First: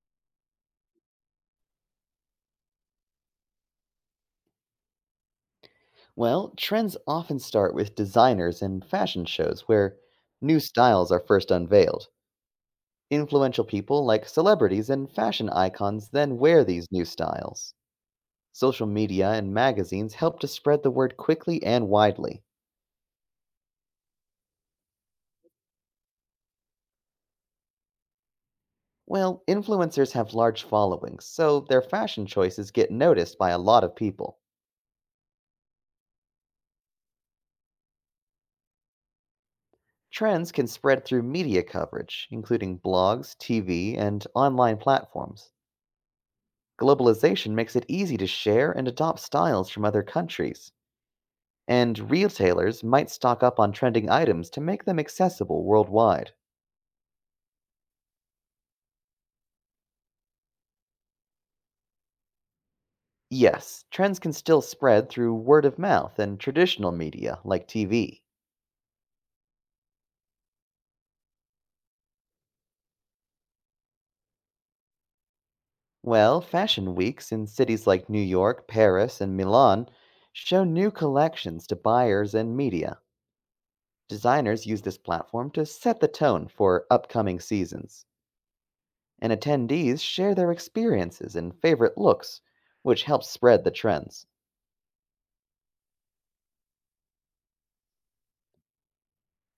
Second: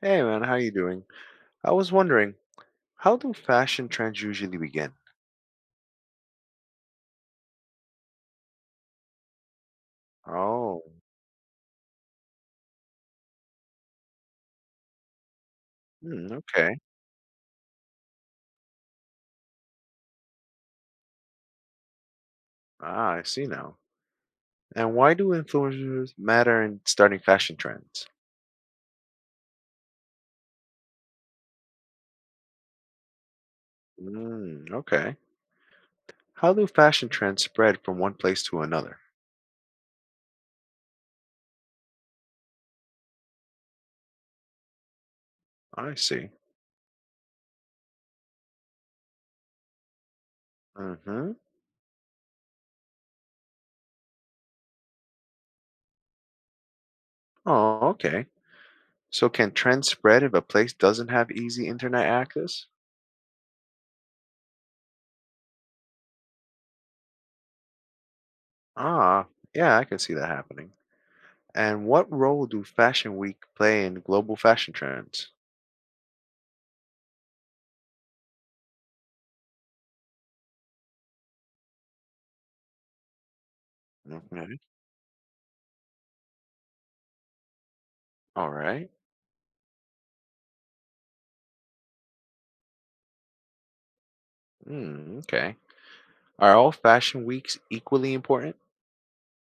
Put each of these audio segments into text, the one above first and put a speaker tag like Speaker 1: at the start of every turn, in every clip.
Speaker 1: Hey man, how you doing? I was wondering, how do fashion trends usually begin?
Speaker 2: Well, trends often start with designers and fashion shows where new
Speaker 1: Oh,
Speaker 2: styles are first unveiled. Influential people like celebrities and fashion icons
Speaker 1: hmm,
Speaker 2: then wear
Speaker 1: okay.
Speaker 2: these new styles. Social media and magazines help to spread the word quickly and widely.
Speaker 1: Ah, I see now. And why do influencers matter in starting fashion trends?
Speaker 2: Well, influencers have large followings, so their fashion choices get noticed by a lot of people.
Speaker 1: Mm, okay. How do fashion trends spread from one place to another?
Speaker 2: Trends can spread through media coverage, including blogs, TV, and online platforms.
Speaker 1: I see.
Speaker 2: Globalization makes it easy to share and adopt styles from other countries,
Speaker 1: Mm-hmm.
Speaker 2: and retailers might stock up on trending items to make them accessible worldwide.
Speaker 1: Oh, okay. So can trends spread if a place doesn't have easy internet access?
Speaker 2: Yes, trends can still spread through word of mouth and traditional media like TV.
Speaker 1: Ah, yeah, I can see that happening. And what role do Fashion Week play in global fashion trends?
Speaker 2: Well, fashion weeks in cities like New York, Paris, and Milan show new collections to buyers and media.
Speaker 1: Mhm.
Speaker 2: Designers use this platform to set the tone for upcoming seasons.
Speaker 1: All right.
Speaker 2: And attendees share their experiences and favorite looks, which helps spread the trends.
Speaker 1: Mm, okay. Are all fashion weeks equally important?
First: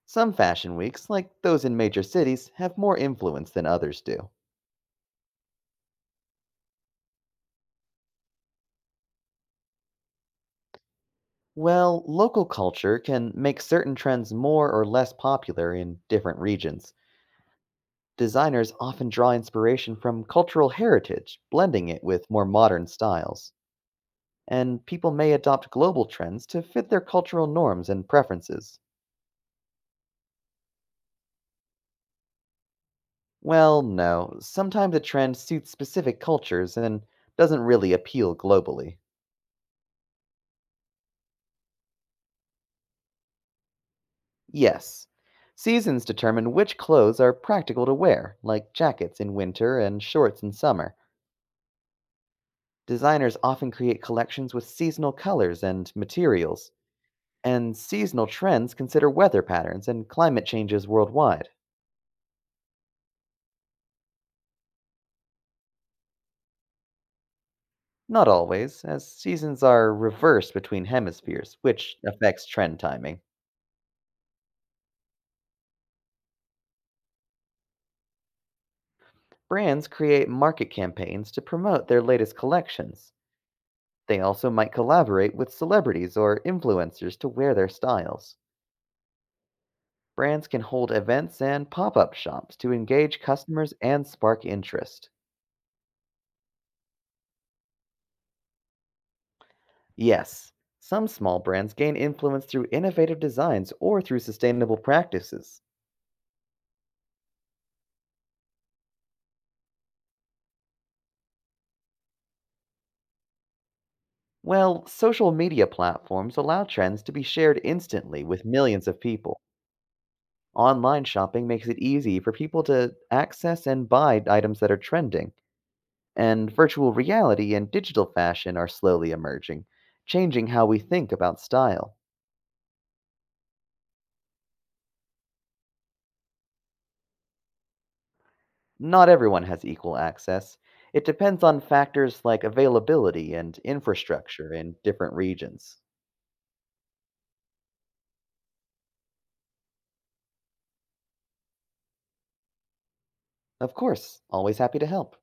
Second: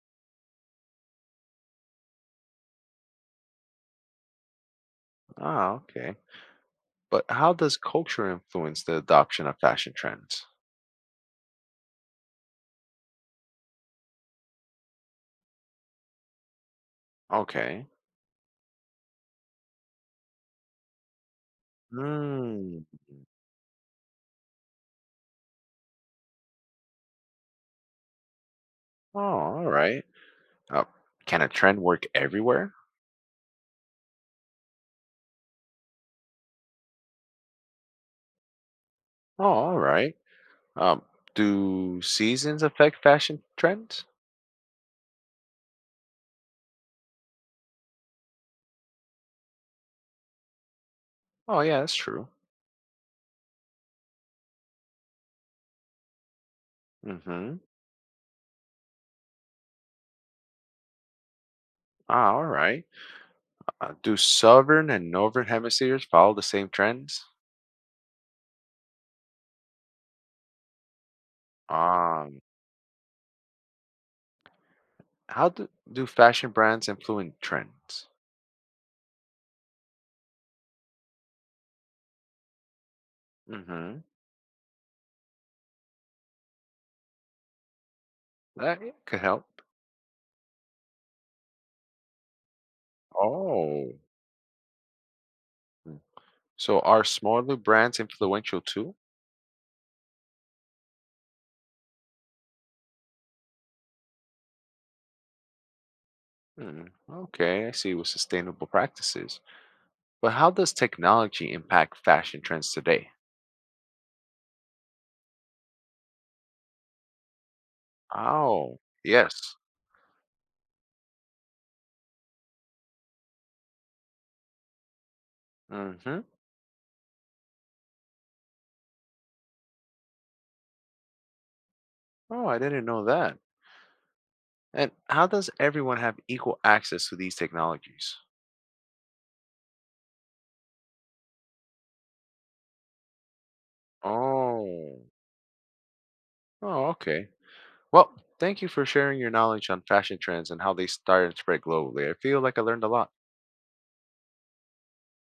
Speaker 2: Some fashion weeks, like those in major cities, have more influence than others do.
Speaker 1: Ah, okay. But how does culture influence the adoption of fashion trends?
Speaker 2: Well, local culture can make certain trends more or less popular in different regions.
Speaker 1: Okay.
Speaker 2: Designers often draw inspiration from cultural heritage, blending it with more
Speaker 1: Hmm.
Speaker 2: modern styles. And people may adopt global trends to fit their cultural norms and preferences.
Speaker 1: Oh, all right. Uh, can a trend work everywhere?
Speaker 2: Well, no. Sometimes a trend suits specific cultures and doesn't really appeal globally.
Speaker 1: Oh, all right. Um, do seasons affect fashion trends?
Speaker 2: Yes. Seasons determine which clothes are practical to wear, like jackets in winter and shorts in summer.
Speaker 1: Oh, yeah, that's true.
Speaker 2: Designers often create collections with seasonal colors and materials,
Speaker 1: Mm-hmm.
Speaker 2: and seasonal trends consider weather patterns and climate changes worldwide.
Speaker 1: Ah, all right. Do southern and northern hemispheres follow the same trends?
Speaker 2: Not always, as seasons are reversed between hemispheres, which
Speaker 1: Um,
Speaker 2: affects trend timing.
Speaker 1: how do fashion brands influence trends?
Speaker 2: Brands create market campaigns to promote their latest collections.
Speaker 1: Mm-hmm.
Speaker 2: They also might collaborate with celebrities or influencers to wear their styles.
Speaker 1: That, yeah, could help.
Speaker 2: Brands can hold events and pop up shops to engage customers
Speaker 1: Oh.
Speaker 2: and spark interest.
Speaker 1: Mm. So are smaller brands influential too?
Speaker 2: Yes, some small brands gain influence through innovative designs or through sustainable practices.
Speaker 1: Hmm. Okay, I see with sustainable practices. But how does technology impact fashion trends today?
Speaker 2: Well, social media platforms allow trends to be shared instantly with
Speaker 1: Oh,
Speaker 2: millions of people.
Speaker 1: yes.
Speaker 2: Online shopping makes it easy for people to access and buy items that are trending,
Speaker 1: Mm-hmm.
Speaker 2: and virtual reality and digital fashion are slowly emerging, changing how we think about style.
Speaker 1: Oh, I didn't know that. And how does everyone have equal access to these technologies?
Speaker 2: Not everyone has equal access. It depends on factors like availability and infrastructure in
Speaker 1: Oh.
Speaker 2: different regions.
Speaker 1: Oh, okay. Well, thank you for sharing your knowledge on fashion trends and how they start and spread globally. I feel like I learned a lot.
Speaker 2: Of course, always happy to help.